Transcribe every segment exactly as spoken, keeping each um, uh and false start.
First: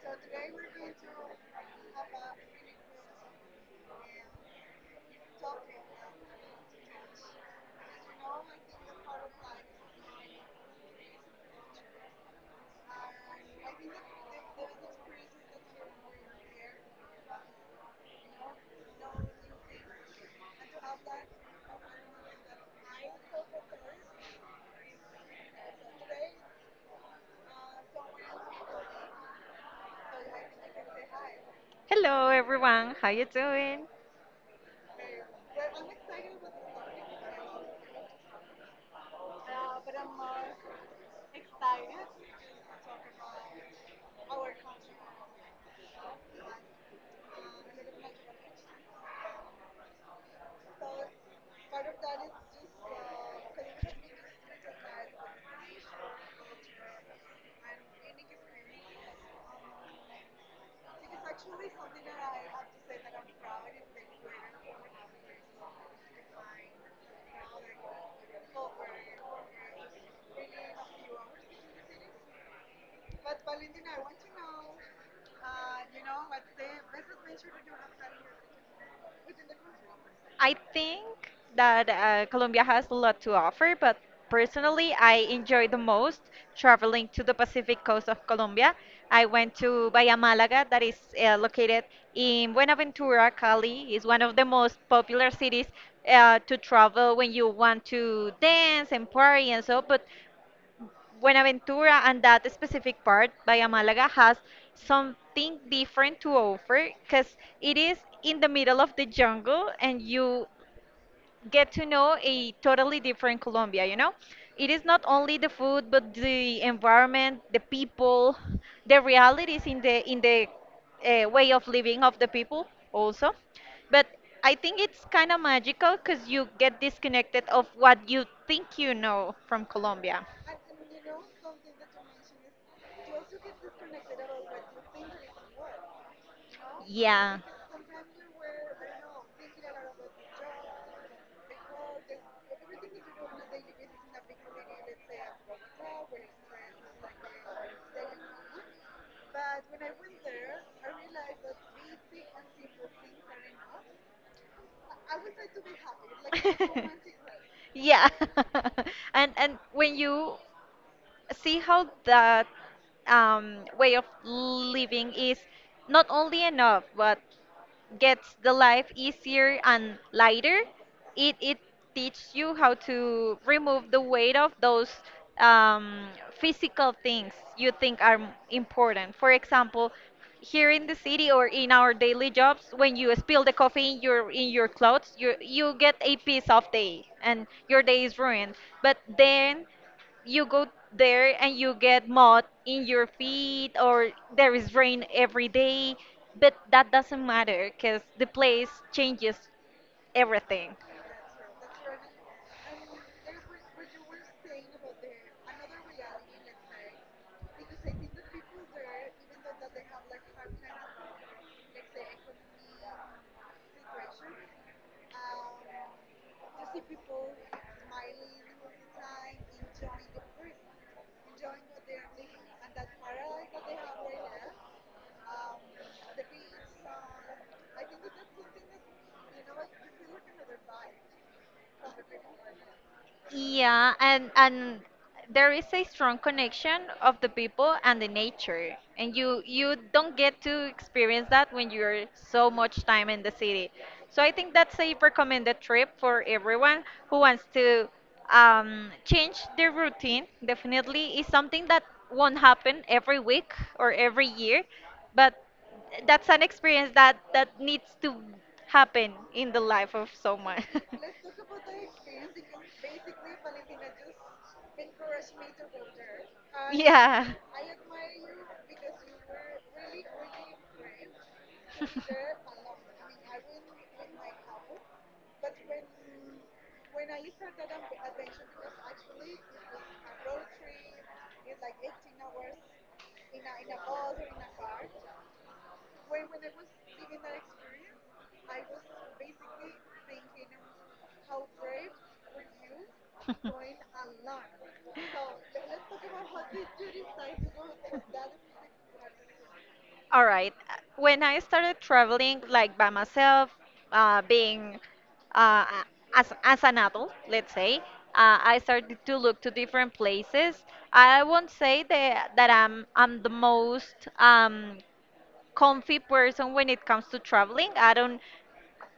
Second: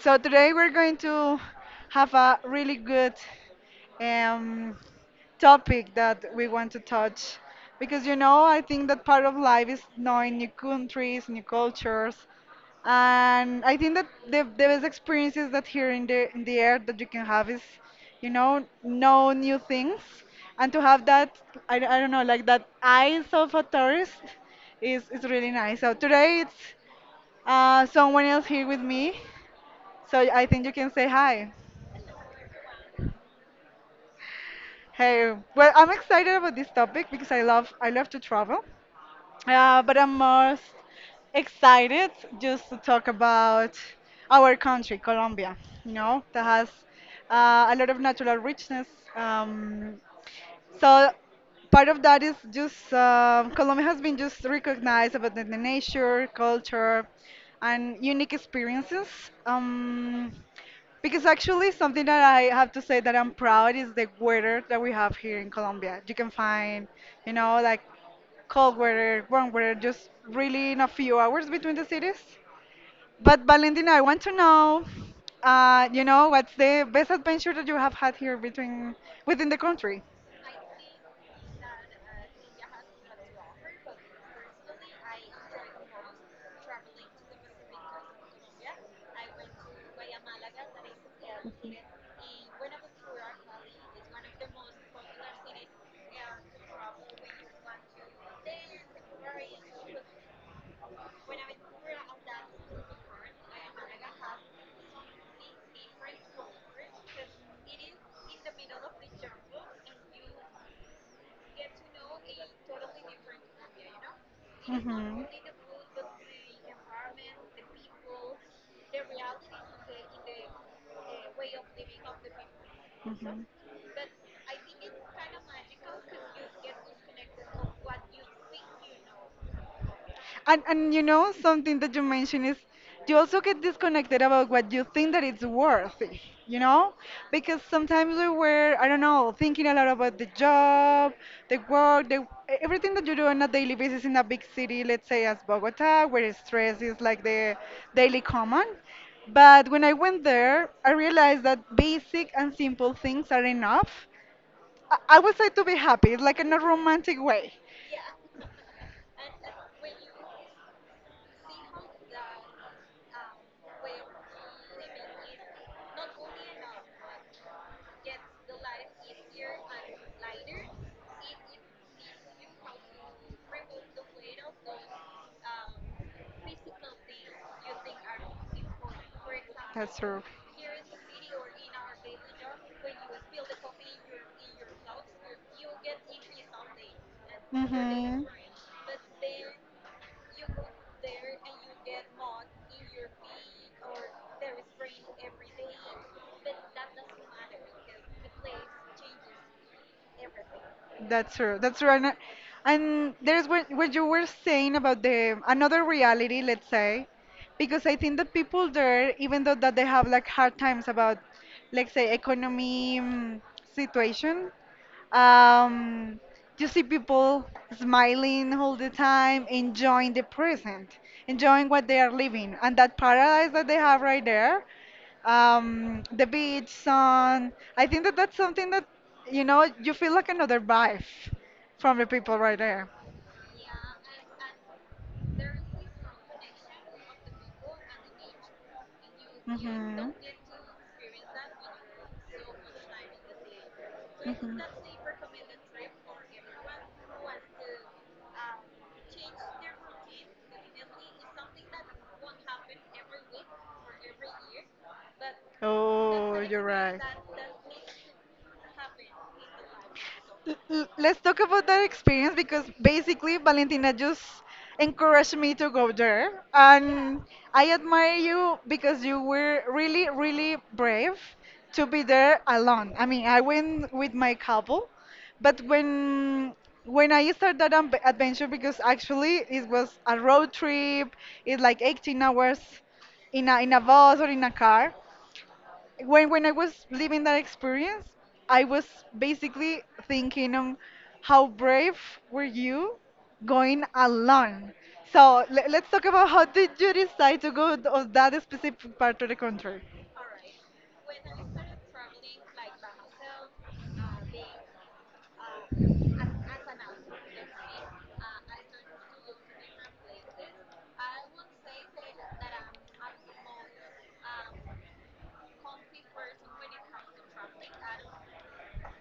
so today we're going to have a really good um, topic that we want to touch because you know I think that part of life is knowing new countries, new cultures, and I think that the, the best experiences that here in the in the air that you can have is, you know, know new things, and to have that I, I don't know like that eyes of a tourist is is really nice. So today it's uh, someone else here with me, so I think you can say hi. Hello everyone, how you doing? Hey, well, I'm excited about this topic because I love I love to travel. Uh, but I'm most excited just to talk about our country, Colombia, you know, that has uh, a lot of natural richness. Um, so part of that is just um Colombia has been just recognized about the, the nature, culture, and unique experiences. Um, because actually, something that I have to say that I'm proud is the weather that we have here in Colombia. You can find, you know, like cold weather, warm weather, just really in a few hours between the cities. But Valentina, I want to know, uh, you know, what's the best adventure that you have had here between within the country? I think that uh, Colombia has a lot to offer, but personally I enjoy the most traveling to the Pacific coast of Colombia. I went to Bahia Málaga that is uh, located in Buenaventura, Cali. It's one of the most popular cities uh, to travel when you want to dance and party and so, but Buenaventura and that specific part by Amalaga has something different to offer because it is in the middle of the jungle and you get to know a totally different Colombia, you know? It is not Hmm. only the food but the environment, the people, the realities in the in the uh, way of living of the people also. Hmm. But I think it's kind of magical because you get disconnected of what you think you know from Colombia. And and you know something that you mentioned is you also get disconnected about what you think that it's worthy, you know? Yeah. Because sometimes we were, I don't know, thinking a lot about the job, the work, the everything that you do on a daily basis in a big city, let's say as Bogota, where stress is like the daily common. But when I went there, I realized that basic and simple things are enough. I I would say to be happy, like in a romantic way. Yeah. And and when you see how that um, way of living is not only enough, but gets the life easier and lighter. It it teaches you how to remove the weight of those um, physical things you think are m- important. For example, Example, true. here in the city or in our daily jobs, when you spill the coffee in your in your clothes, you you get a piece of day and your day is Mhm. ruined. But then you go there and you get mud in your feet or there is rain every day but that doesn't matter because the place changes everything. That's true. That's true. And, and there's what, what you were saying about the another reality, let's say, because I think that people there, even though that they have like hard times about, let's say, economy mm, situation. Um, you see people smiling all the time, enjoying the present, enjoying what they are living, and that paradise that they have right there. Um, the beach, sun. I think that that's something that, you know, you feel like another vibe from the people right there. Yeah, and and there is a strong connection of the people and the nature, and you you Mhm. don't get to experience that when you're so much time in the city. So I think Mhm. that's a recommended trip for everyone who wants to um, change their routine. Definitely is something that won't happen every week or every year, but that's Oh, an you're experience right. that that needs to happen in the life of L- someone. l- Let's talk about that experience because basically Valentina just encouraged me to go there. And Yeah. I admire you because you were really, really brave to be there alone. I mean, I went with my couple, but when when I started that am- adventure, because actually it was a road trip, it's like eighteen hours in a in a bus or in a car when when I was living that experience, I was basically thinking on how brave were you going alone. So le- let's talk about how did you decide to go th- on that specific part of the country? All right. Uh, When I started traveling like by myself, uh, being uh, as as an adult, let's say, uh, I started to look to different places. I won't say that that I'm I'm the most um, comfy person when it comes to traveling. I don't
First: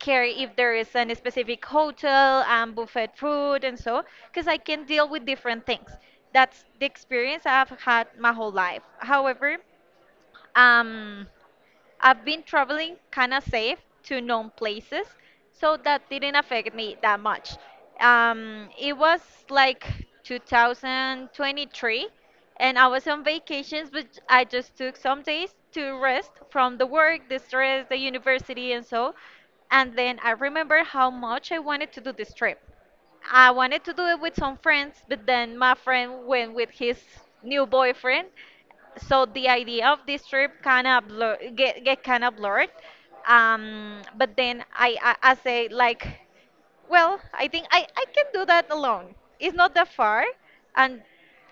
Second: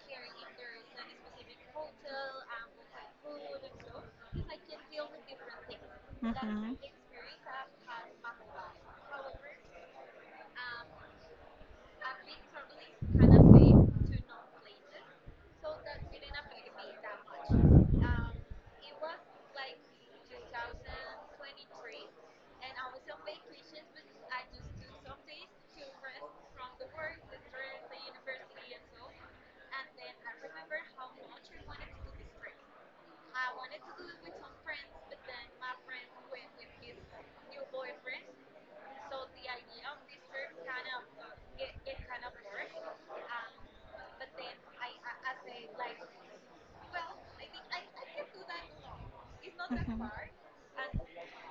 care if there is a specific hotel and buffet food and so, because I can deal with different things. That's the experience I've had my whole life. However, um, I've been traveling kind of safe to known places, so that didn't affect me that much. Um, it was like two thousand twenty-three, and I was on vacations, but I just took some days to rest from the work, the stress, the university, and so. And then I remember how much I wanted to do this trip. I wanted to do it with some friends, but then my friend went with his new boyfriend, so the idea of this trip kind of blur get, get kind of blurred. Um but then I, I i say like, well, I think i i can do that alone. It's not that far and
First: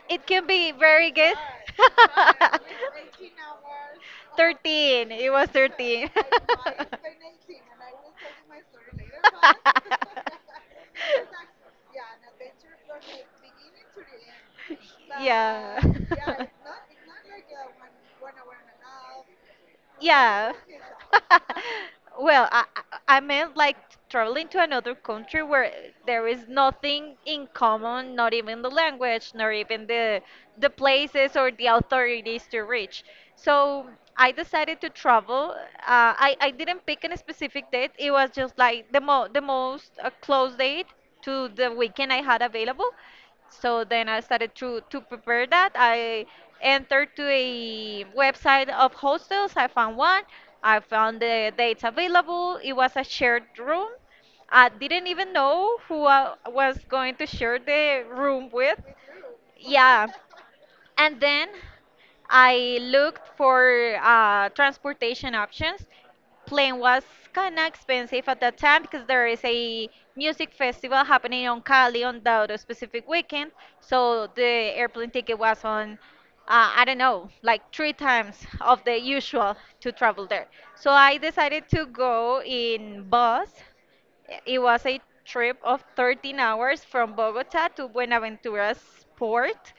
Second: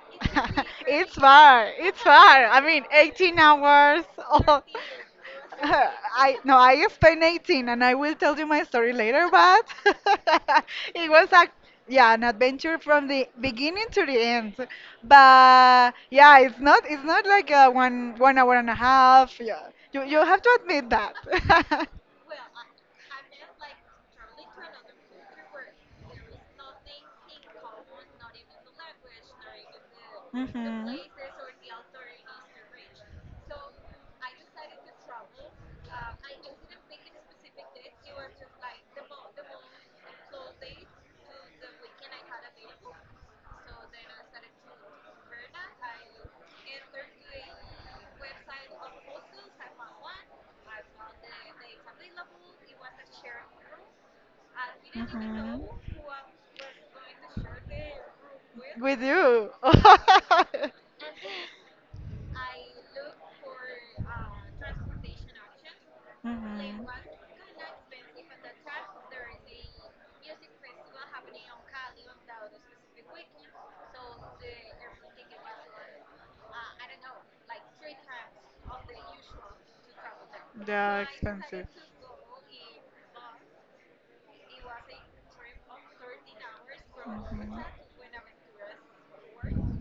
it can be very It's good. far. It's far. I mean, eighteen hours. Oh. thirteen, it was thirteen. I No, I spent eighteen, and I will tell you my story later. But it was a yeah, an adventure from the beginning to the end. Yeah. But yeah, it's not it's not like a one one hour and a half. Yeah, you you have Yeah. to admit that. Well, I I I meant like traveling to another country where there is nothing in common, not even the language, nor even the the Mhm. places or the authorities to reach. So I decided to travel. Uh, I I didn't pick a specific date. It was just like the mo the most uh, close date to the weekend I had available. So then I started to to prepare that. I entered to a website of hostels. I found one. I found the dates available. It was a shared room. I didn't even know who I was going to share the room with. We do. Yeah. And then I looked for uh, transportation options. Plane was kind of expensive at that time because there is a music festival happening on Cali on that specific weekend. So the airplane ticket was on, uh, I don't know, like three times of the usual to travel there. They So are I expensive. decided to go in bus. It was a trip of thirteen hours from Mhm. Bogota to Buenaventura's port.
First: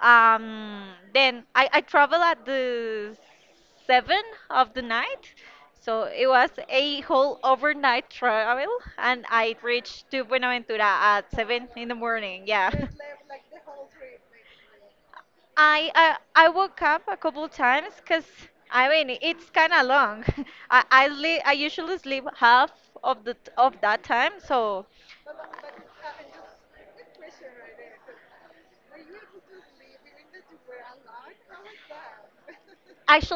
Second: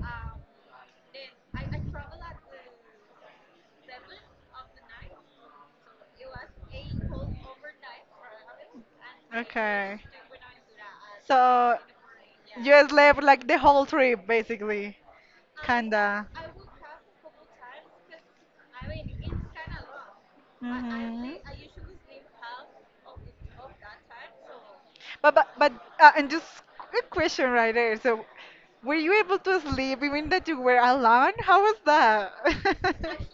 Um, then I, I traveled at the seven of the night. So it was a whole overnight travel and I Okay. reached to Buenaventura at seven So in the morning. Yeah. you slept like the whole trip, basically. I I, Kinda. I woke up a couple times because I mean it's kind of long. I I, Mhm. li- I usually sleep half of the t- of that time, so But but but uh, and just a question right there. So, were you able to sleep even that you were alone? How was that?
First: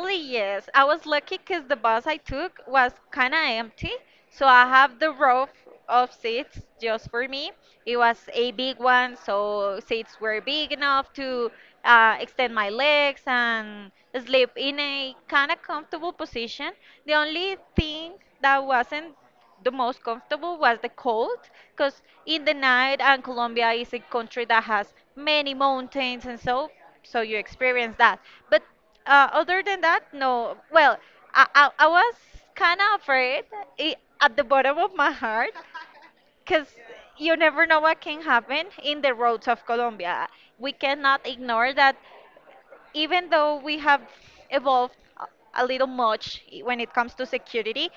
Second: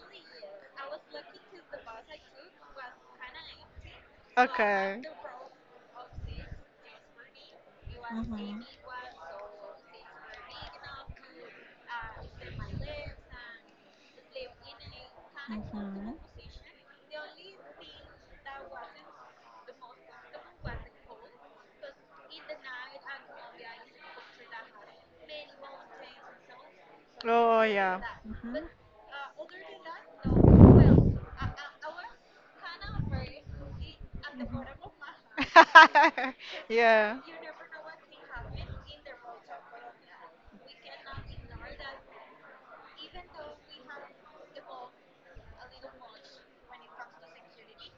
yes. I was lucky because the bus I took was kind of empty. So I have Okay. the row f- of seats just for me. It was a big one, so seats were big enough to uh, extend my legs and sleep in a kind of comfortable position. The only thing that wasn't the most comfortable was the cold because in the night and Colombia is a country that has many mountains and so so you Oh experience yeah. that but Mhm. uh, other than that, no. Well, I, I, I was kind of afraid I at the bottom of my heart because yeah. you never know what can happen in the roads of Colombia. We cannot ignore that even though we have evolved a a little much when it comes to security,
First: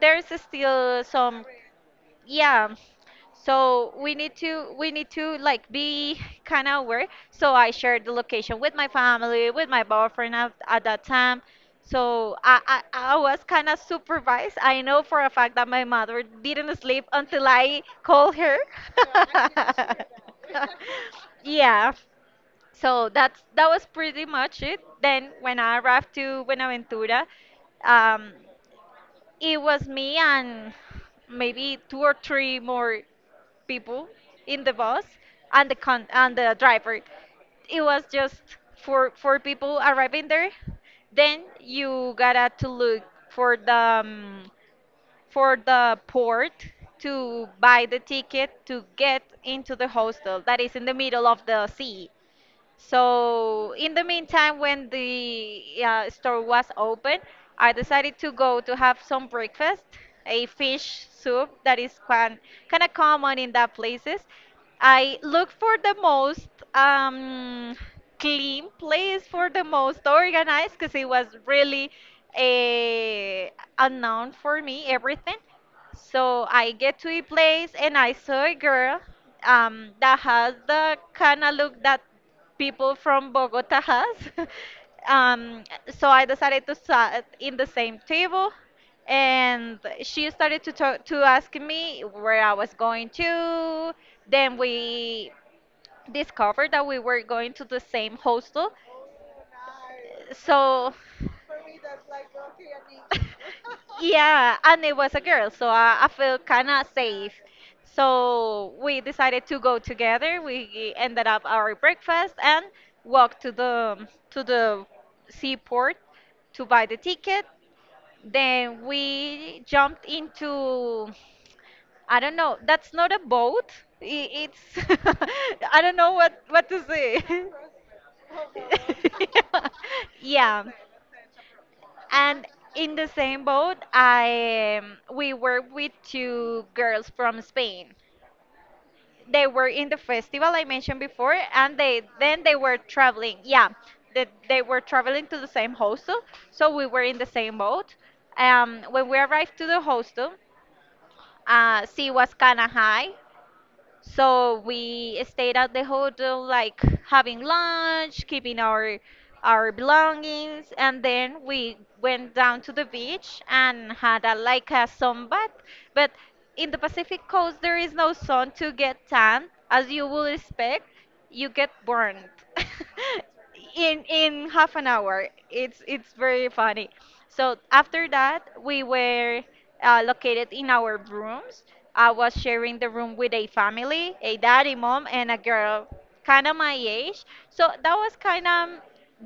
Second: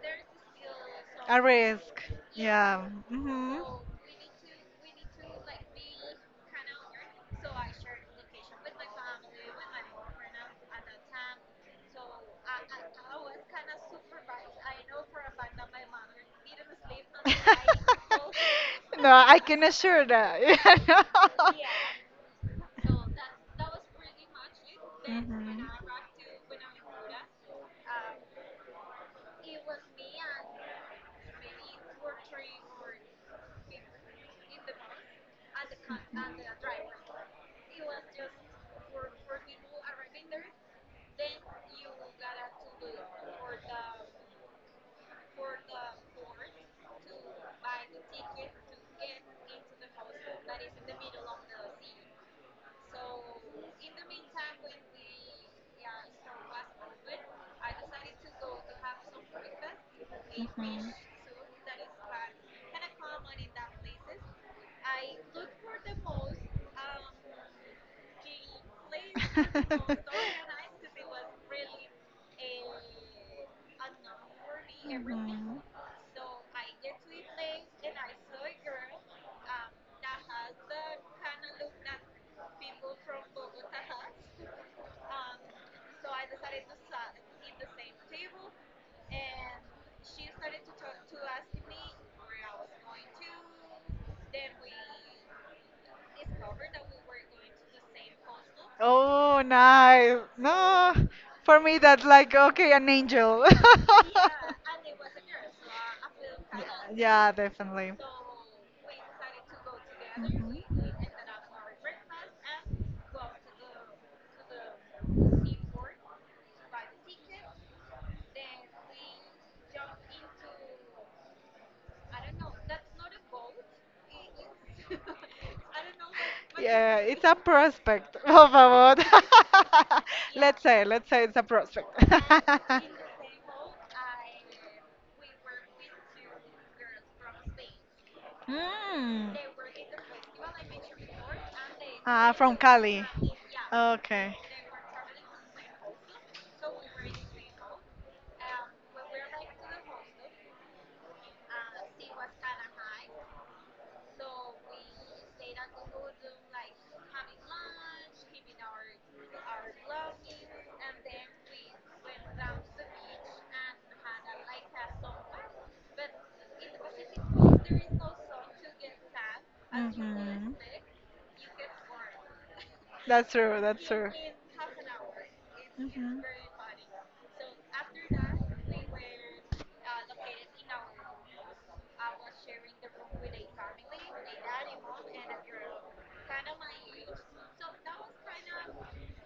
there's still A some, risk. yeah. Yeah. Hmm. So we need to we need to like be kind of aware. So I shared the location with my family, with my boyfriend at, at that time, so i i, I was kind of supervised. I know for a fact that my mother didn't sleep until I called her. No, I can assure that. Yeah, Yeah. no. So that's, that was pretty much it. Then when I arrived to Buenaventura, um, it was me and maybe two or three more people in the bus and the con- and the driver. It was just for for people arriving there. Then you gotta to look for the um, for the port to buy the ticket to get into the hostel that is in the middle of the sea. So in the meantime, when the uh, store was open, I decided to go to have some breakfast, a fish soup that is quite kind of common in that places. I look for the most um, clean place for the most organized because it was really a unknown for me everything. So I get to a place and I saw a girl um, that has the kind of look that people from Bogota has. um, so I decided to sit in the same table, and she started to talk, to ask me where I was going to. Then we discovered that we were going to the same hostel, Oh, nice. so. No, for me that's like okay, an angel. Yeah, and it was a girl, so I, I felt kind of Yeah, safe. definitely. So we decided to go together. Mhm. We ended up our breakfast and walked to the to the seaport to buy the ticket. Then we jumped into, I don't know, that's not a boat. I- It's I don't know what what to Yeah, say. it's a prospect, por favor. Yeah. Let's Yeah. say, let's say it's a prospect. And And. in the same boat, I um, we worked with two girls from Spain. Hmm. They were in the festival I mentioned before, and they Ah, then they from were Cali. traveling. Yeah, Yeah. they, Okay. they were traveling to the same hostel, so we were in the same boat. Um, when we arrived to the hostel, uh, sea was kind of high, so we stayed at the hotel, like having lunch, keeping our our belongings, and then we went down to the beach and had a like a sunbath. But in the Pacific coast, there is no sun to get tan, as you would expect. You get burned That's true. That's in true. in half an hour. It's it's Mhm. very funny. So after that, we were uh, located in our rooms. I was sharing the room with a family, a daddy, mom, and a girl kind of my age. So that was kind of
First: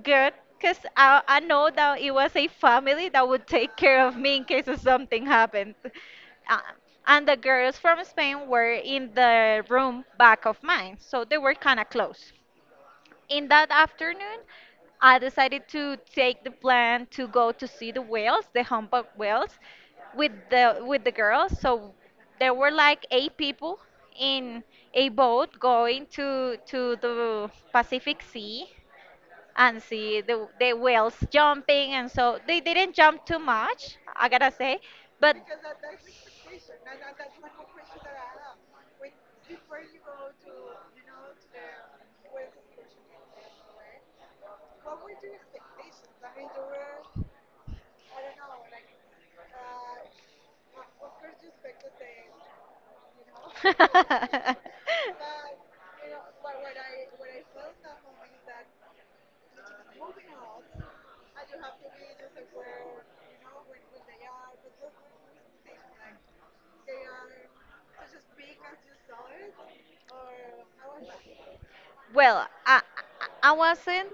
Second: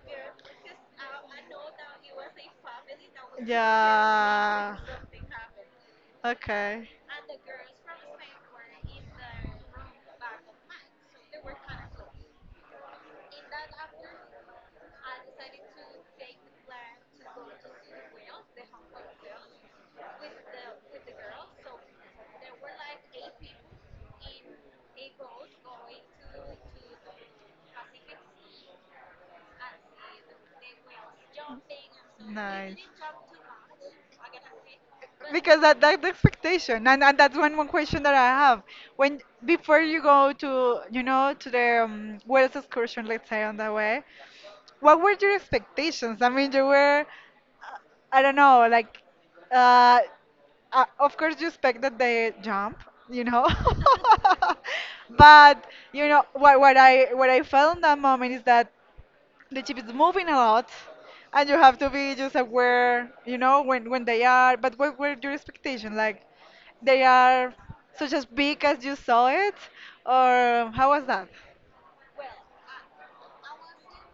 good because I, I know that it was a family that would take care of me in case Yeah. of something happened. Uh, Okay. and the girls from Spain were in the room back of mine, so they were kind of close. In that afternoon, I decided to take the plan to go to see the whales, the humpback whales, with the with the girls. So there were like eight people in a boat going to to the Pacific Sea and see the the whales jumping. And so they Nice. didn't jump too much, I gotta say, but Because that that's the expectation, and, and that's one one question that I have. When before you go to you know to the um, Wales excursion, let's say on the way, what were your expectations? I mean, you were, uh, I don't know, like, uh, uh, of course you expect that they jump you know yeah. but you know what, what i what i felt in that moment is that the chip is moving a lot, and you have to be just aware you know when when they are. But what were your expectation? Like they are such as big as you saw it, or how was that? Well, I, I wasn't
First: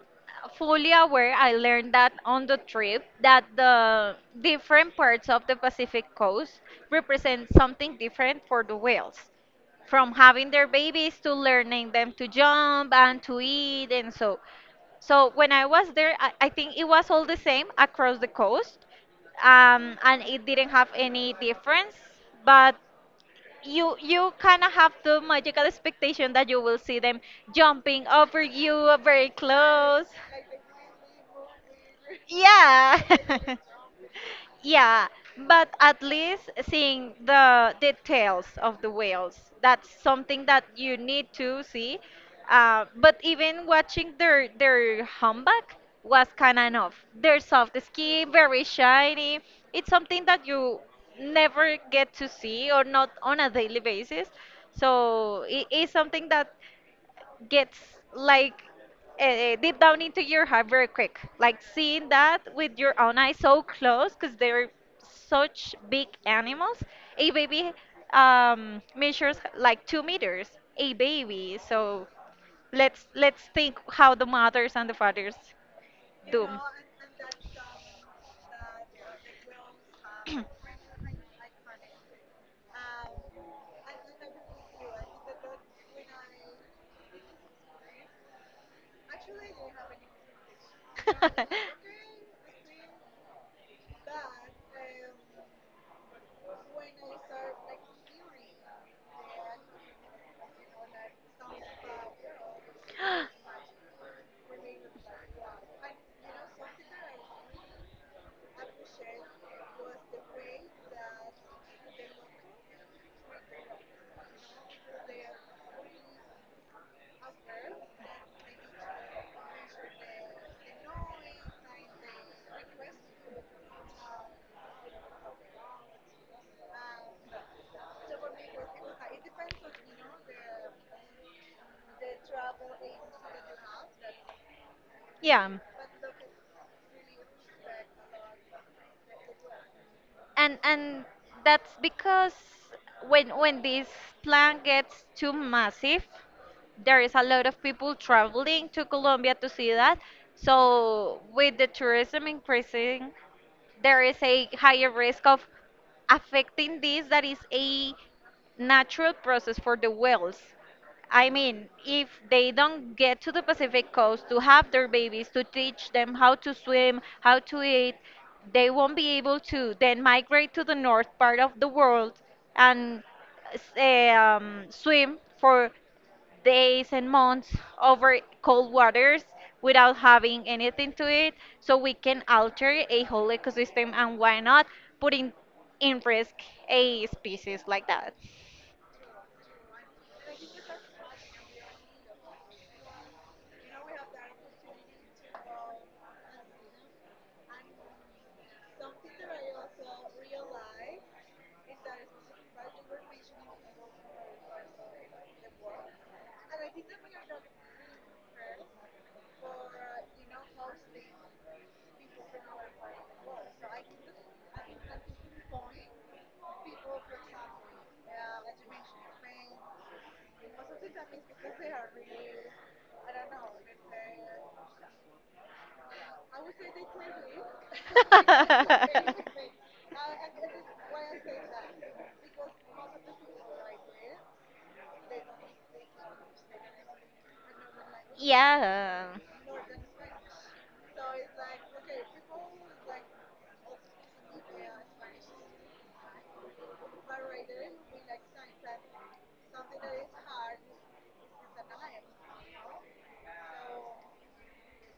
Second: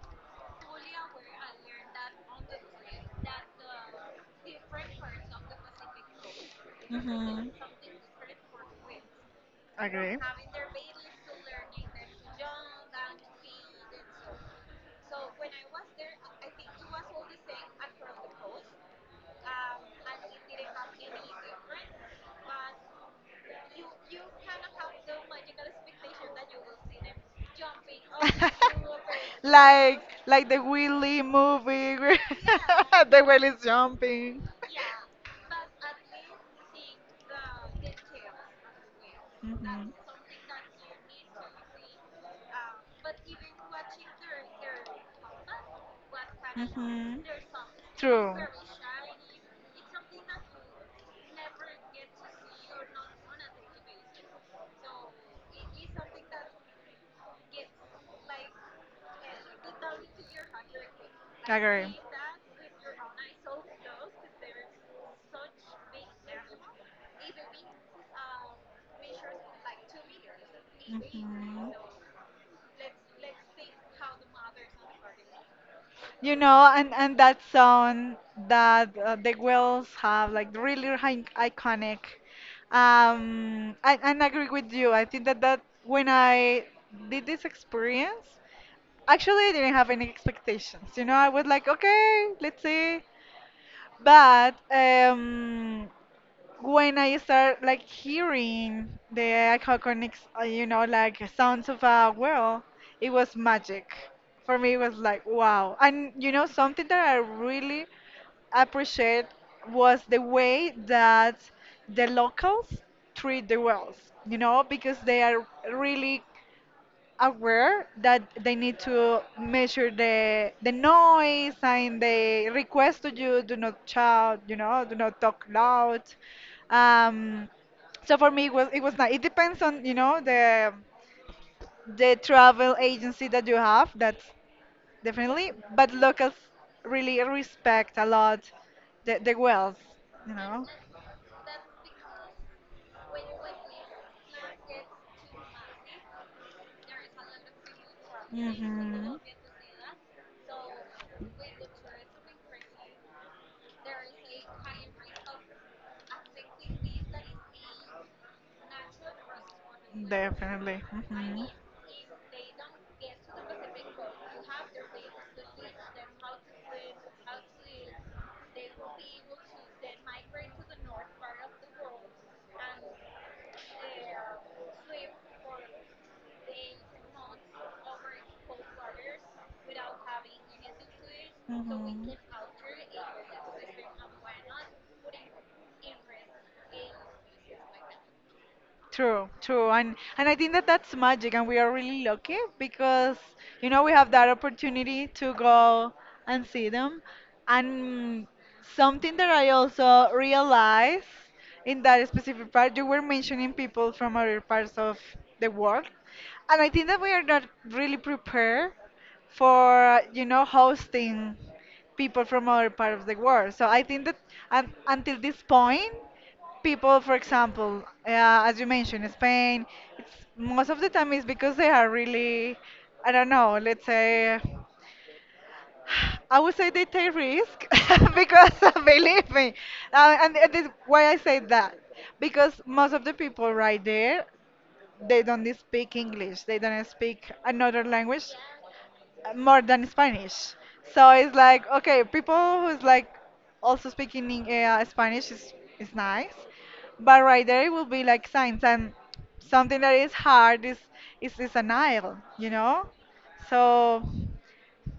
fully aware. I learned that on the trip that the different parts of the Pacific coast Hmm. represent something different for the whales. From Agree. having their babies to learning them to jump and to eat and so. So when I was there, I, I think it was all the same across the coast, um, and it didn't have any difference. But you you kind of have the magical expectation that you will see them jumping over you very like close. like the Willy movie where Yeah. the whale is jumping. Yeah, but at least seeing the details of the whales, that's something that you need to see. Uh, but even watching their their humpback was kind of Mhm. enough. Mhm. Their soft skin, True. very shiny. It's something that you never get to see, or not on a daily basis. So it is something that gets like uh, deep down into your heart very quick, like Agree. seeing that with your own eyes so close, because they're such big animals. A baby um, measures like two meters. A baby. Mhm. So let's let's think how the mothers and the fathers You do. know, and and that song that uh, the Wills have like really hi- iconic. Um, I and I agree with you. I think that that when I did this experience, actually I didn't have any expectations. You know, I was like, okay, let's When see. But um, I when I serve start like like that, hearing the iconic, uh, you know, like sounds sounds of fun. a world, it was magic. For me, it was like wow. And you know, something that I really appreciate was the way that the locals treat the whales. You know, because they are really aware that they need to measure the the noise and they request to you do not shout, you know, do not talk loud. Um, so for me, it was it was not. It depends on you know the the travel agency that you have. That's Yeah, definitely. But locals really respect a lot the, the wells, you and know. and that's because when when this plan gets too massive, there is a lot of people traveling to Mhm. Colombia to see that. So with the tourism increasing, there is a higher risk of affecting this that is a natural process for the whales. Definitely. I Mhm. mean, if they don't get to the Pacific coast to have their babies, to teach them how to swim, how to eat, they won't be able to then migrate to the north part of the world and s- eh, um, swim for days and months over cold waters without having anything to it. So we can alter a whole ecosystem, and why not putting in risk a species like that? True, true, and and I think that that's magic, and we are really lucky because you know we have that opportunity to go and see them, and something that I also realized in that specific part, you were mentioning people from other parts of the world, and I think that we are not really prepared for you know hosting people from other parts of the world. So I think that um, until this point people, for example, uh, as you mentioned, Spain, it's, most of the time is because they are really, I don't know, let's say, I would say they take risk because believe me, uh, and it is why I say that because most of the people right there they don't speak English, they don't speak another language Yeah, more than Spanish. So it's like okay, people who's like also speaking in, uh, Spanish is is nice, but right there it will be like signs and something that is hard is is is an aisle, you know. So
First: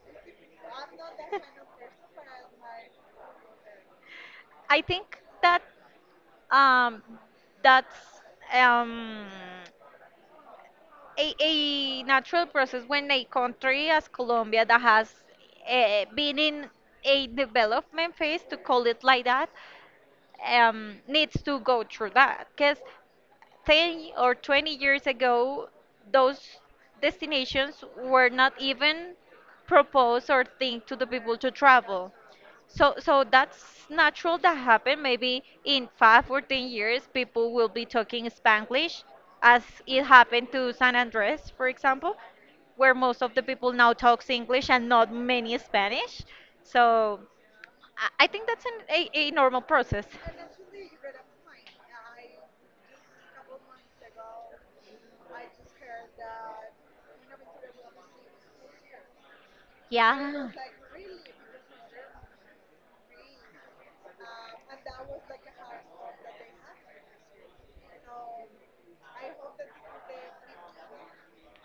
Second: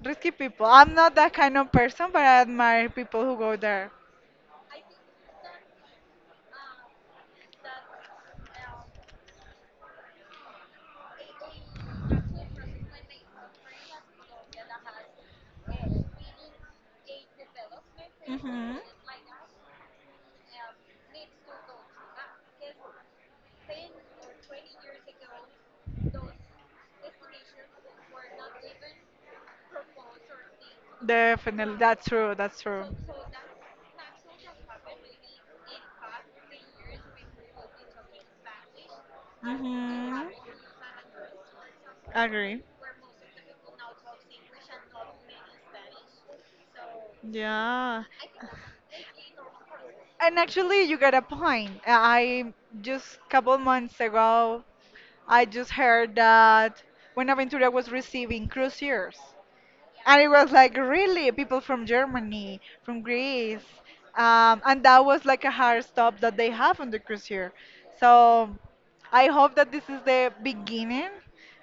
risky people. I'm not that kind of person, but I admire people who go there. I think that um, that's um, a, a natural process when a country as Colombia that has uh, been in a development phase, to Mhm. call it like that, um, needs to go through that. Because ten or twenty years ago, those destinations were not even proposed or think to the people to Definitely, that's travel. true, that's true. So, so that's natural that happen. Maybe in five or ten years, people will be talking Spanglish, as it Hmm. happened to San Andres, for example, Agree. where most of the people now talks English and not many Spanish. So, Yeah. I I think that's an, a, a normal process. And actually, you got a point. I just couple months ago, I just heard that Buenaventura was receiving cruise years. And it Yeah. was like really people from Germany, from Greece, um, and that was like a hard stop that they have on the cruise here. So I hope that this is the beginning,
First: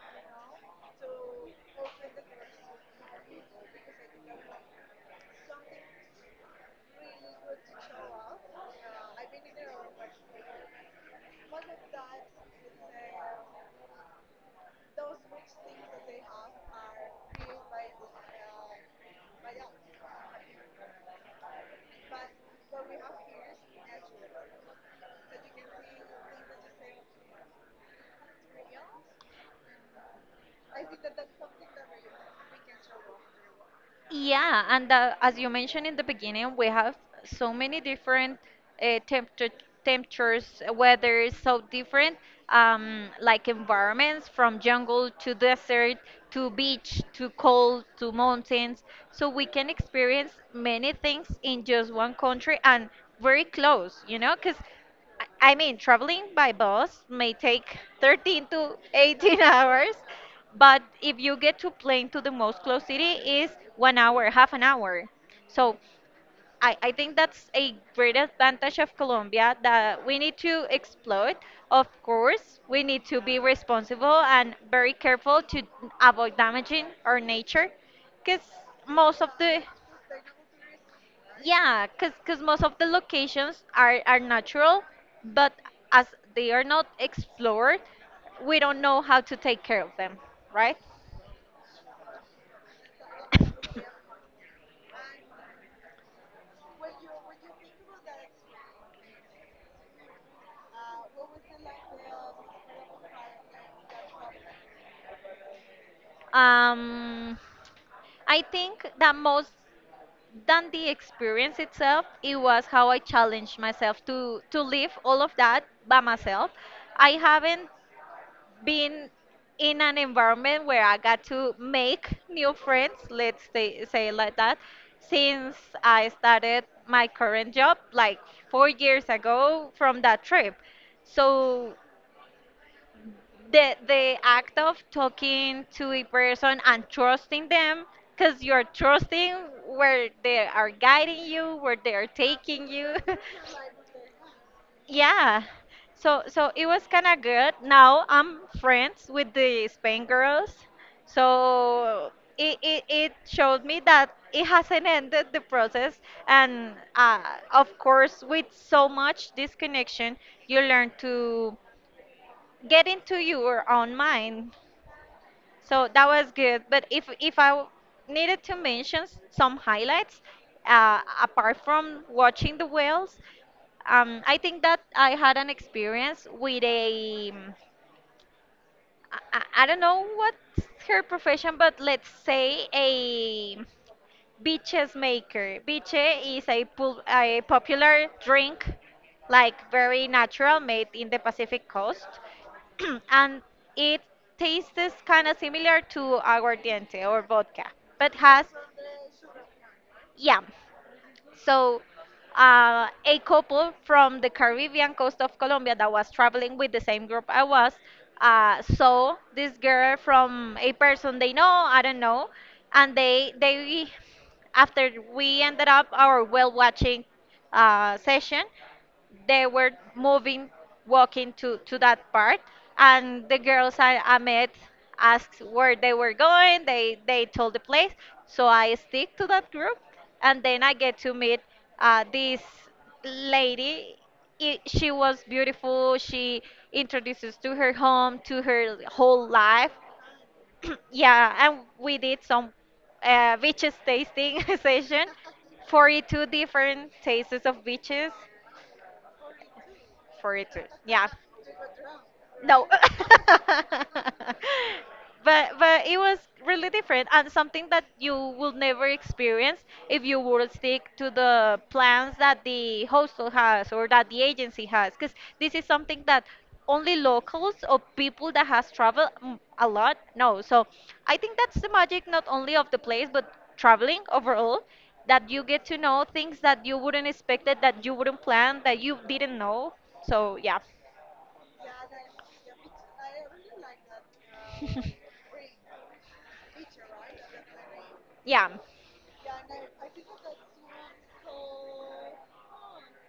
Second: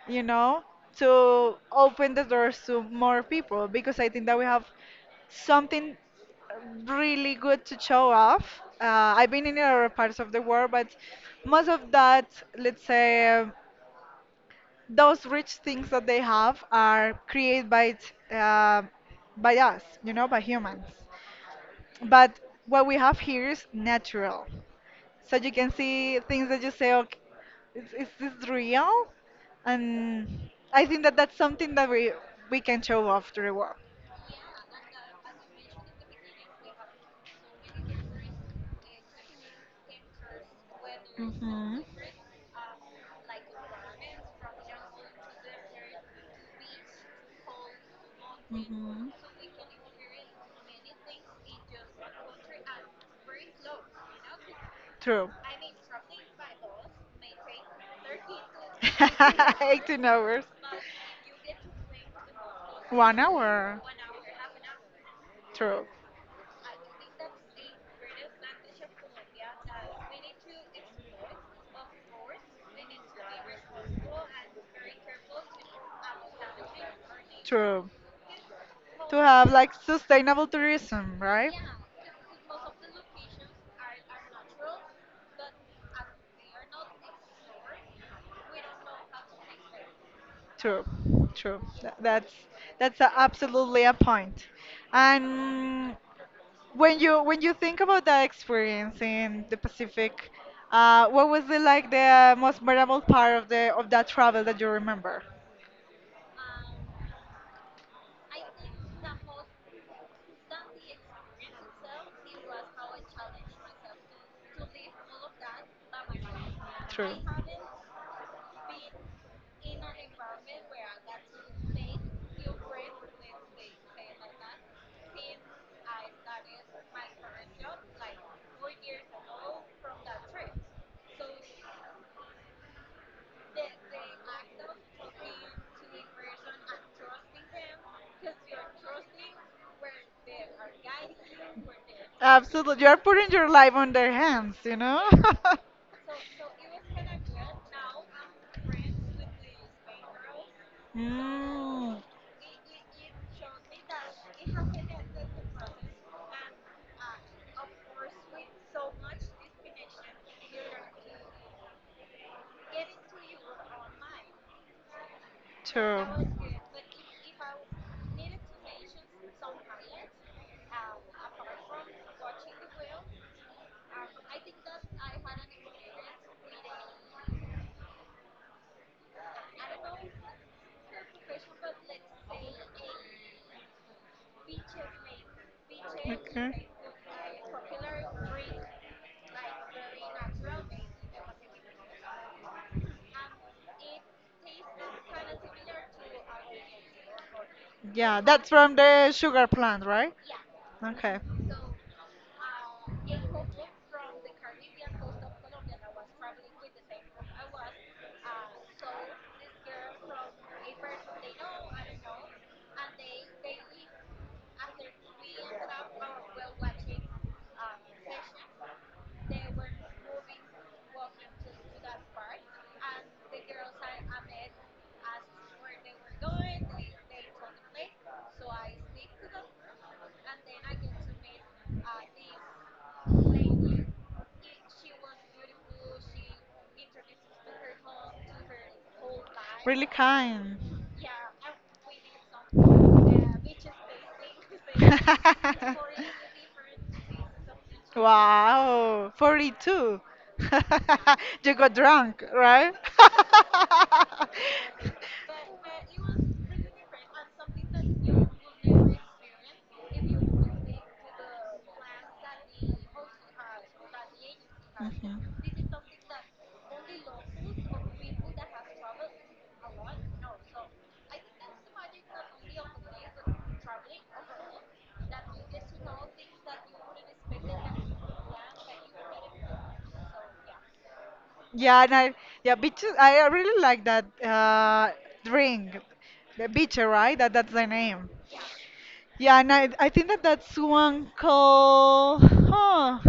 you know, to open the doors to more people because I think that we have something really good to show off. Uh, I've been in other parts of the world, but most of that, let's say those rich things that they have are created by uh, by us, you know, by humans. But what we have here is natural. So you can see things that you say, okay, is, is this real? And I think that that's something that we we can show off to the world. Yeah, and uh, as you mentioned in the beginning, we have so many different uh, temperature, temperatures, uh, weather is so Hmm. different, um, like environments from jungle to desert to beach to cold to mountains. So we can experience many things in just one country, and very close, you know, because I True. I mean, traveling by bus may take thirteen to eighteen hours, eighteen hours. but if you get to plane to the most close city One is hour. one hour, half an hour. So True. I, I think that's a great advantage of Colombia that we need to exploit. Of course, we need to be responsible and very careful to avoid damaging our nature, True. because To most of have the like sustainable tourism, right? yeah, cause, 'cause most of the locations are, are natural, but as they are not explored, we don't know how to take care of them, right? True, true. Tha- That's that's a- absolutely a point. And when you when you think about that experience in the Pacific, uh, what was the like the most memorable part of the of that travel that you remember? um, I think that most than the experience itself, it was how I challenged myself to to live all of that by myself. I haven't being in an environment where I got to make new friends, let's say, say it like that, since I started my current job like four years ago from that trip. So the the act of talking to a person and trusting them, because you're trusting where they are guiding you, where they are taking Absolutely. You you. are putting your life on their hands, you know? Yeah. So so it was kind of good. Now I'm friends with the Spain girls. mm, So it, it, it showed me that it hasn't ended the process. And uh, of course, with so much disconnection, you learn to get into your own mind, so true. that was good. But if if I w- needed to mention s- some highlights, uh, apart from watching the whales, um, I think that I had an experience with a um, I, I I don't know what's her profession, but let's say a Biches maker. Biche is a, pul- a popular drink, like very natural, made in the Pacific coast. And it tastes kind of similar to aguardiente or vodka, but Yeah, that's has from the sugar plant, right? yam. Okay. So, uh, a couple from the Caribbean coast of Colombia that was traveling with the same group I was uh, saw this girl from a person they know, I don't know, and they they after we ended up our whale watching uh, session, they were moving, walking to, to that part. And the girls I, I met asked where they were going. They, they told the place. So I stick to that group. And then I get to meet uh, this lady. I She was beautiful. She introduces to her home, to her whole life. Really kind. Yeah, and we did some uh, beaches tasting session. forty-two different tastes of beaches. Wow, forty-two. forty-two. Yeah. You got drunk, No. right? But but it was really different and something that you will never experience if you would stick to the plans that the hostel has or that the agency has, because this is something that only locals or people that has traveled mm, a lot know. So I think that's the magic not only of the place but traveling overall, that you get to know things that you wouldn't expect, that you wouldn't plan, Mhm. that you didn't know. So yeah. Yeah, and I yeah, bitter. I I really like that uh, drink, the bitter, right? That that's the name. Yeah. Yeah, and I I think that that's one called. Huh.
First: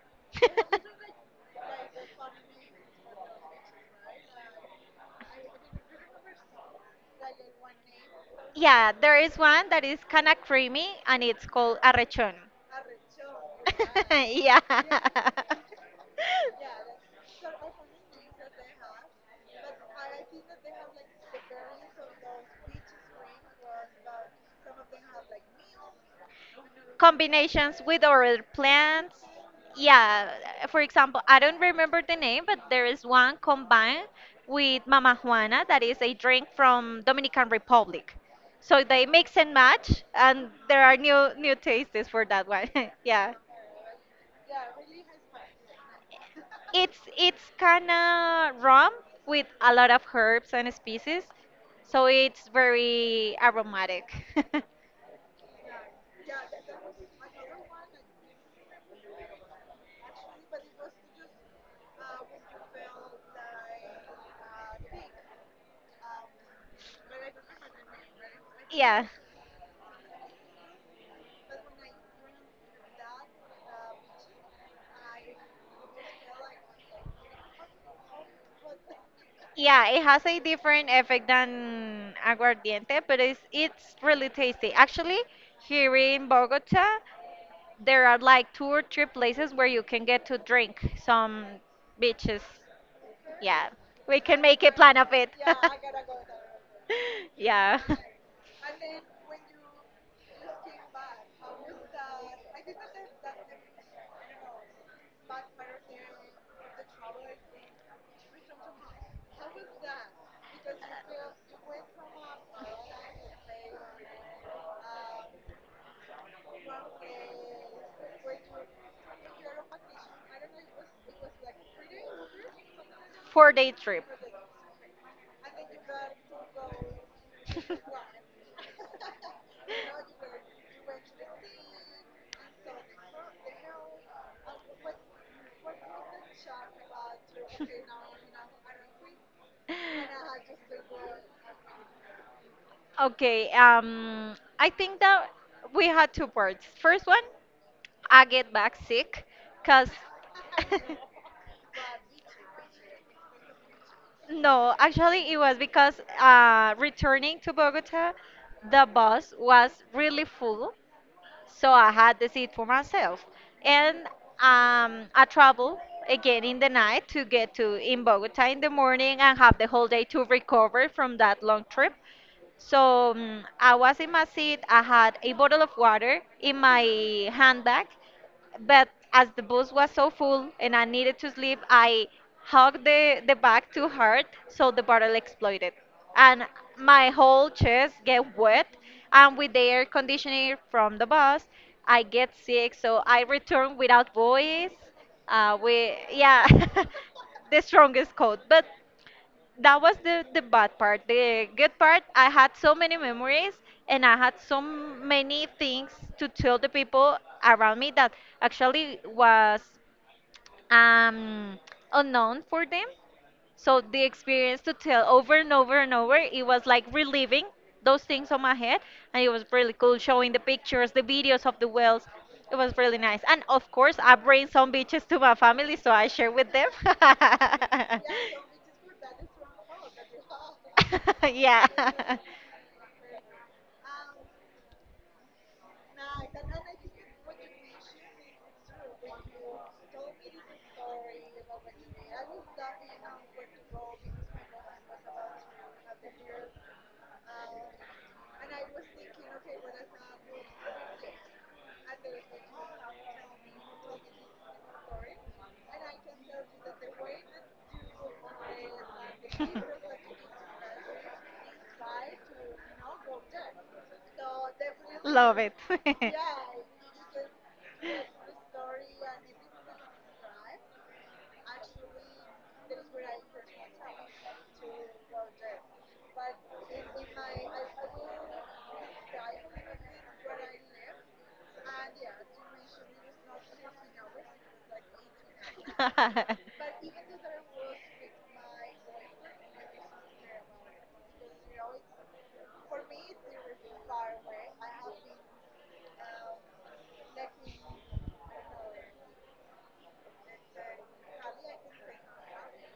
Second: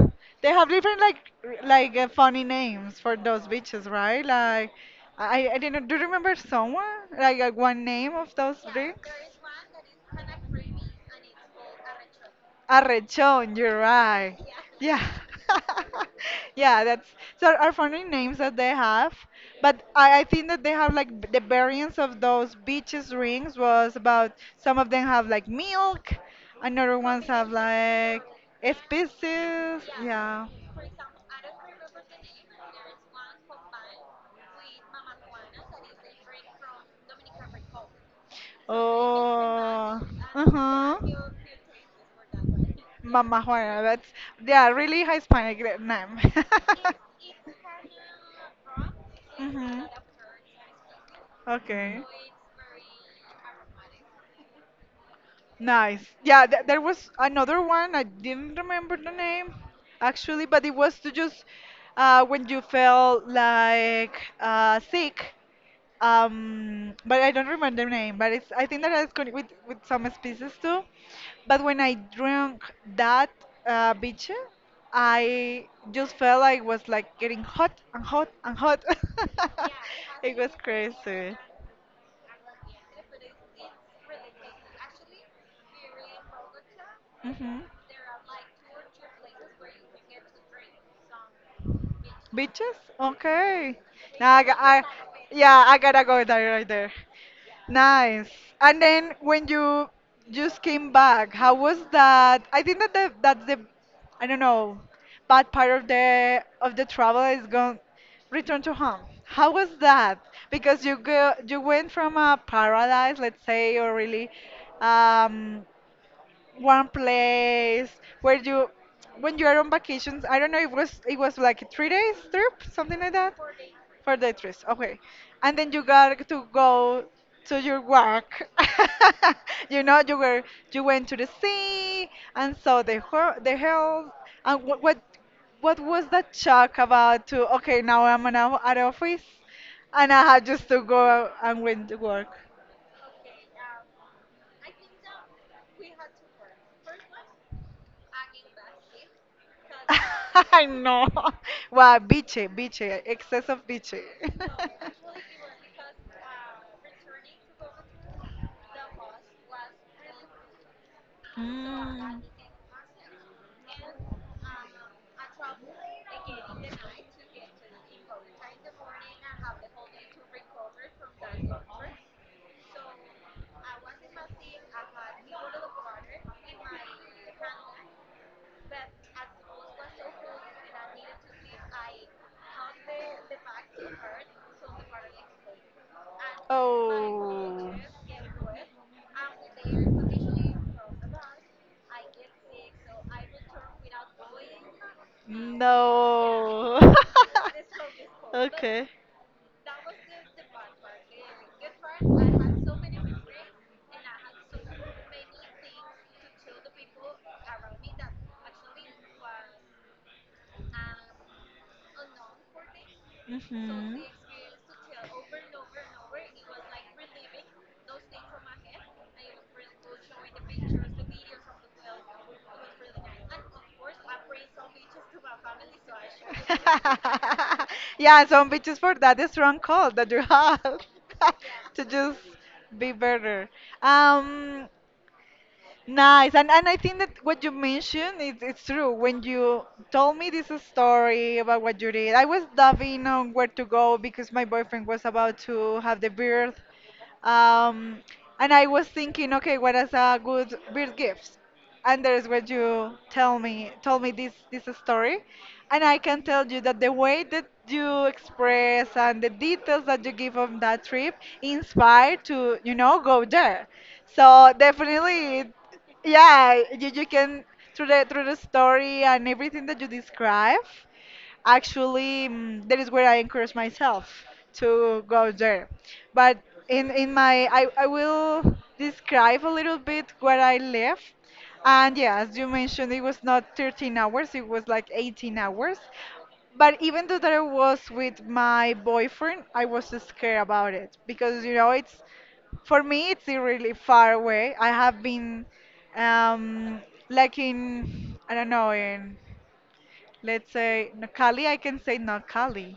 They have different like r- like uh, funny names for those beaches, right? Like I I didn't. Do you remember someone like uh, one name of those Yeah, drinks? there is one that is kind of creamy and it's called arrechon. Arrechon, you're right. Yeah. Yeah. Yeah, that's so are funny names that they have. But I, I think that they have like b- the variants of those beaches rings was about some of them have like milk, another ones have Combinations with like other plants. species. Yeah, Yeah. for example, I don't remember the name, but there is one combined with Mama Juana that is a drink from Dominican Republic. So they mix and Oh. match, and there Uh-huh. are new new tastes for that one. Yeah, Mama Juana, that's yeah, really Hispanic that name. it's it's kind of rum with a Hmm. lot of herbs and species, Okay. so it's very aromatic. Nice. Yeah, th there was another one. I didn't remember the name actually, but it was to just uh, when you felt like uh, sick. Um, but I don't remember the name. But it's I think that Yeah. has con with with some species too. But when I drank that uh, beer, I just felt like it was like getting hot and hot and hot. Yeah, it has it a was different effect crazy. than aguardiente, but it's it's really tasty. Actually, here in Bogota, Hmm. there are like two or three places where you can get to drink some beaches. Beaches? Yeah, Okay. we Now I, can got, make a I, plan of it. yeah, I gotta go there right there. Yeah, Nice. And then when you just came back, how was that? I think that the, that's the, I don't know, bad part of the of the travel is going return to home. How was that? Because you go you went from a paradise, let's say, or really um, one place where you when you are on vacations. I don't know, it was it was like a three days trip, something like that. four day trip. For the actress, okay. And then you got to go to your work. You know, you were you went to the sea and saw the hor- the hills. And what what what was that shock about? To okay, now I'm in a at office, and I had just to go and went to work. Okay, um, I think that we had two parts. First one, I get back sick, cause I know. Wow, biche, biche, excess of biche. no, actually it was because uh, returning to Bogota, the bus was really full. So I 嗯，had the seat for myself. And um, I travel again in the night to get to in Bogota in the morning and have the whole day to recover from that long trip. So mm, I was in my seat. I had a bottle of water in my handbag, but as the bus was so full and I needed to sleep, I hugged the, the bag too hard, so the bottle exploded. And my whole chest get wet. And with the air conditioning from the bus, I get sick. So I return without voice. Uh, we, yeah, No. the strongest cold. But Okay. that was the the bad part. The good part, I had so many memories and I had so many things to tell the people around me that actually was um unknown for them. So Mhm. the experience to tell over and over and over, it was like reliving those things on my head, and it was really cool showing the pictures, the videos of the wells. It was really nice, and of course, I bring some beaches to my family, so I share with them. yeah, some bitches for that strong call that you have. Yeah. To just be better. Um, Nice. And and I think that what you mentioned is it's true. When you told me this story about what you did, I was diving on where to go because my boyfriend was about to have the birth. Um, and I was thinking, okay, what is a good birth gift? And there's what you tell me told me this this story. And I can tell you that the way that you express and the details that you give on that trip inspired to, you know, go there. So Love it. definitely, yeah, you, you can through the through the story and everything that you describe, actually mm, that is where I encourage myself to go there. But in in my I, I will describe a little bit where I live. And yeah, as you mentioned, it was not thirteen hours, it was like eighteen hours. But even though that I was with my boyfriend, I was scared about it because you know it's for me it's really far away. I have been um like in I don't know in let's say Nocali, I can say Nocali.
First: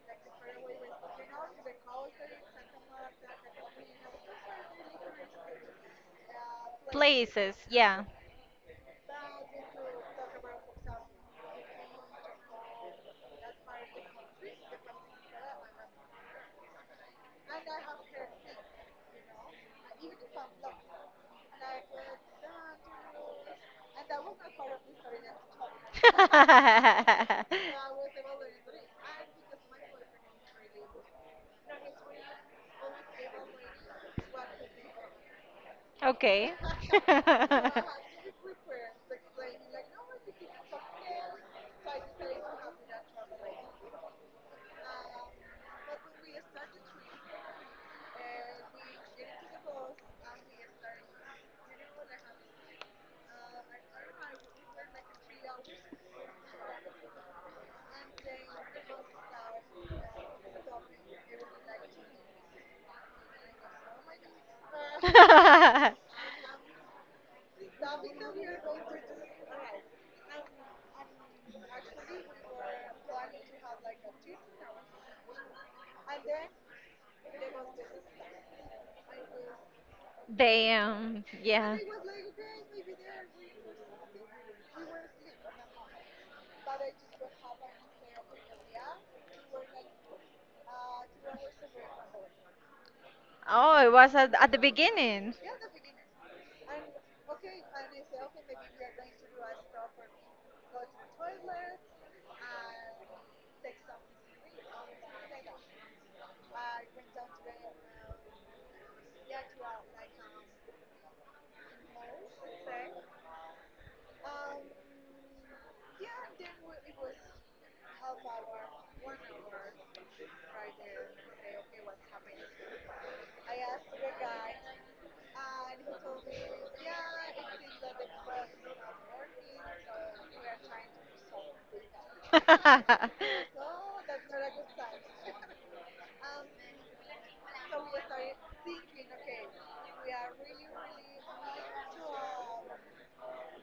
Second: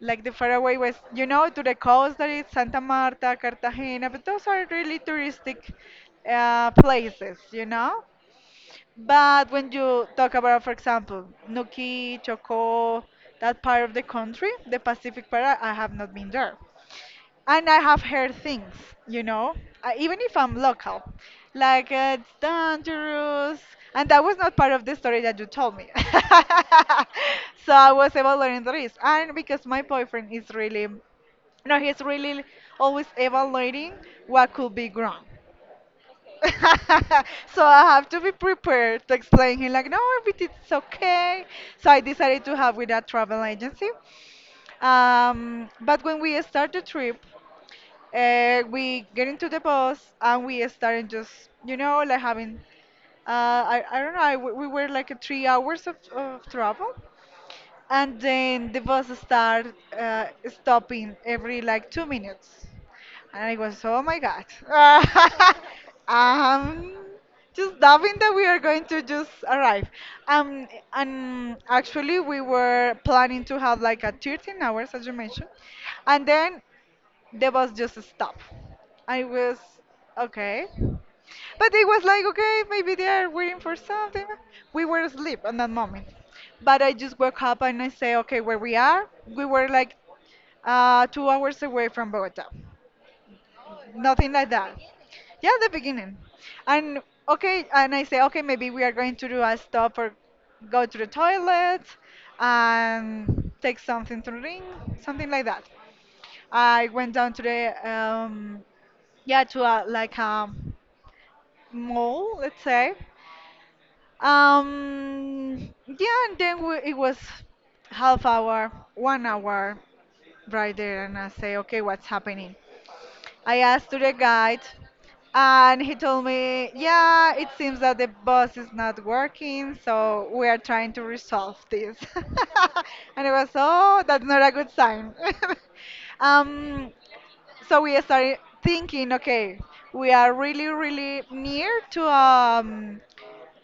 Like the faraway west, you know, to the coast that is Santa Marta, Cartagena, but those are really touristic uh, places, Places, you know. yeah. But when you talk about, for example, Nuki, Chocó, that part of the country, the Pacific part, I I have not been there and I have heard things, you know, uh, even if I'm local, like uh, it's dangerous, and that was not part of the story that you told me. So I was evaluating the risk, and because my boyfriend is really, no, he's really always evaluating what could be wrong. Okay. So I have to be prepared to explain him like no everything's okay. So I decided to have with a travel agency. Um, but when we start the trip, uh, we get into the bus and we started just, you know, like having, uh, I, I don't know, I, we we were like a three hours of, of travel. And then the bus started uh, stopping every like two minutes. And I was, oh my God. um, just doubting that we are going to just arrive. Um, and actually, we were planning to have like a thirteen hours, as you mentioned. And then there was just a stop. I was okay. Damn. But Yeah. it was like, okay, maybe they are waiting for something. We were asleep at that moment. But I just woke up and I say, okay, where we are, we were like uh, two hours away from Bogota. Oh, it was Nothing at, like at the that. beginning. Yeah, the beginning. And okay, and I say, okay, maybe we are going to do a stop or go to the toilet and take something to drink, something like that. I went down to the um, yeah to a, like a mall, let's say. Um, yeah, and then we, it was half hour, one hour right there, and I say, okay, what's happening? I asked to the guide, and he told me, yeah, it seems that the bus is not working, so we are trying to resolve this. And I was, oh, that's not a good sign. um, so we started thinking, okay, we are really, really near to um,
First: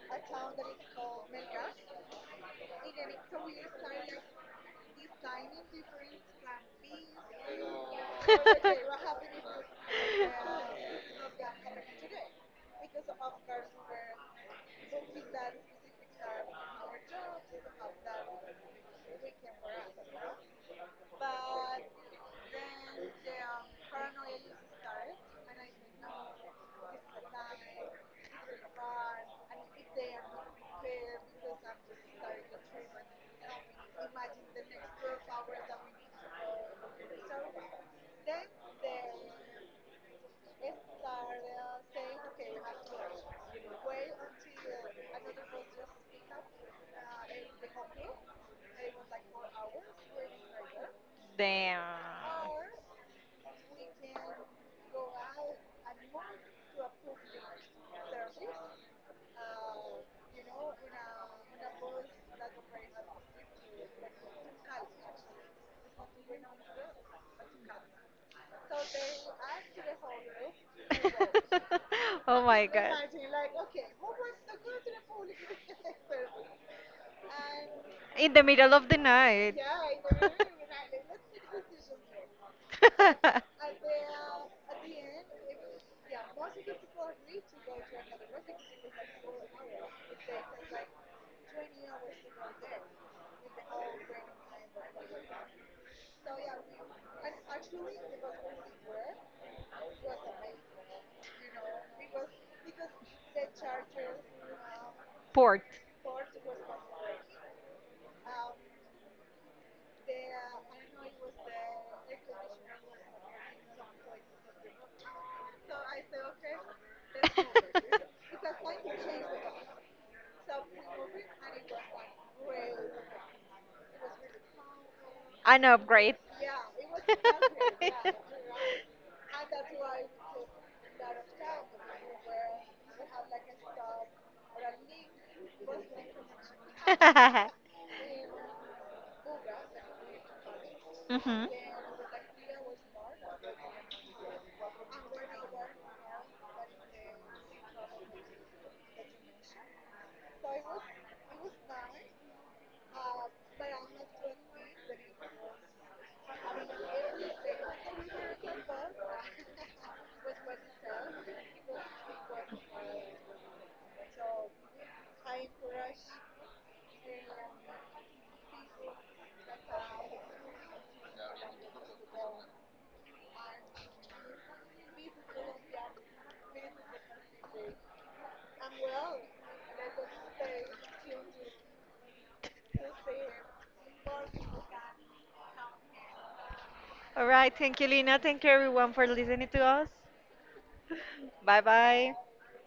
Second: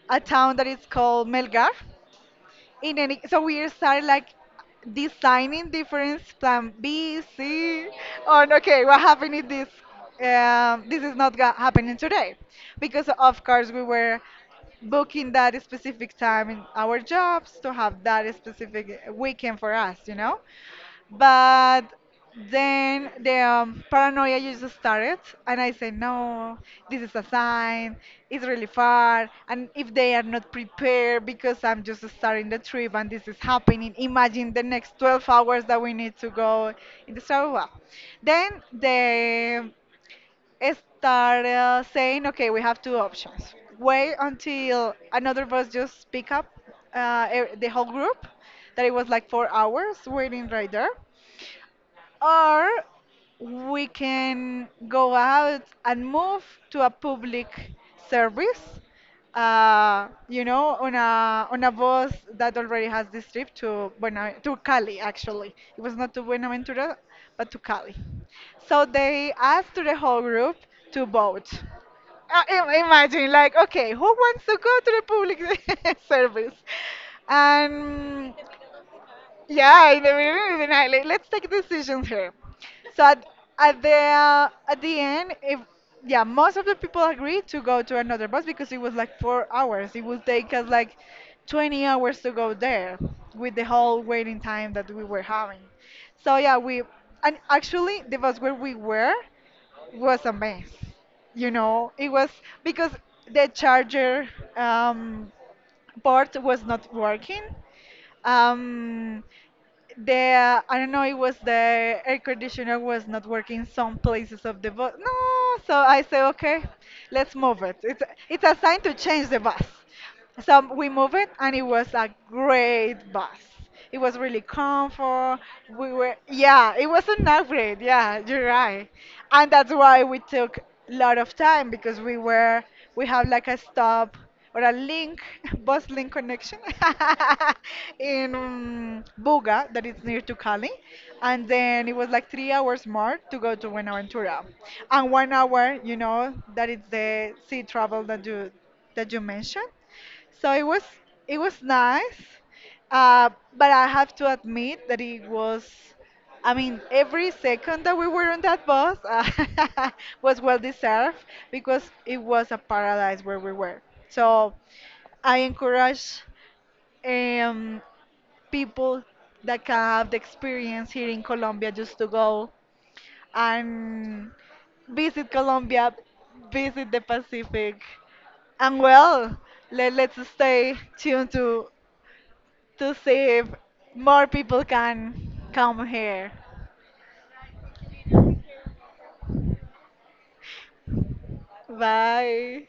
a town that is called Melgar. In any, so we started like designing different plan B, C, on okay, what happened if this um, this is not ga- happening today, because of course we were booking that specific time in our jobs to have that specific weekend for us, you know. But then the um, paranoia just started, and I said, no, this is a sign, it's really far. And if they are not prepared because I'm just starting the trip and this is happening, imagine the next twelve hours that we need to go in the Star Wow. Then they started saying, okay, we have two options. Wait until another bus just pick up uh, e- the whole group, that it was like four hours waiting right there, Damn. or we can go out and move to a public service, uh, you know, on a on a bus that already has this trip to Buena, to Cali actually. It was not to Buenaventura, but to Cali. So they asked to the whole group to vote. Uh, oh my im- god. Imagine, like, okay, who wants to go to the public service? And In the middle of the night. yeah, in the middle of the night, like, let's take decisions here. So at, at the uh, at the end, if yeah, most of the people agreed to go to another bus because it was like four hours. It would take us like twenty hours to go there with the whole waiting time that we were having. So yeah, we and actually the bus where we were was a mess. You know, it was because the charger um, Port. port was not working. Um, the I don't know, it was the air conditioner was not working some places of the bus. No, so I say, okay, let's move it. It's it's a sign to change the bus. So we moved it, and it was a great bus. It was really comfort. An We were, upgrade. yeah, it was an upgrade. Yeah, you're right, and that's why we took a lot of time because we were we have like a stop or a link bus link connection in um, Buga that is near to Cali, Hmm. and then it was like three hours more to go to Buenaventura, and one hour, you know, that is the sea travel that you that you mentioned. So it was it was nice, uh, but I have to admit that it was. I mean, every second that we were on that bus uh, was well deserved because it was a paradise where we were. So I encourage um, people that can have the experience here in Colombia just to go and visit Colombia, visit the Pacific, and well, let, let's stay tuned to to see if more people can come here. All right. Thank you, Lina. Thank you, everyone, for listening to us. Bye bye. Bye.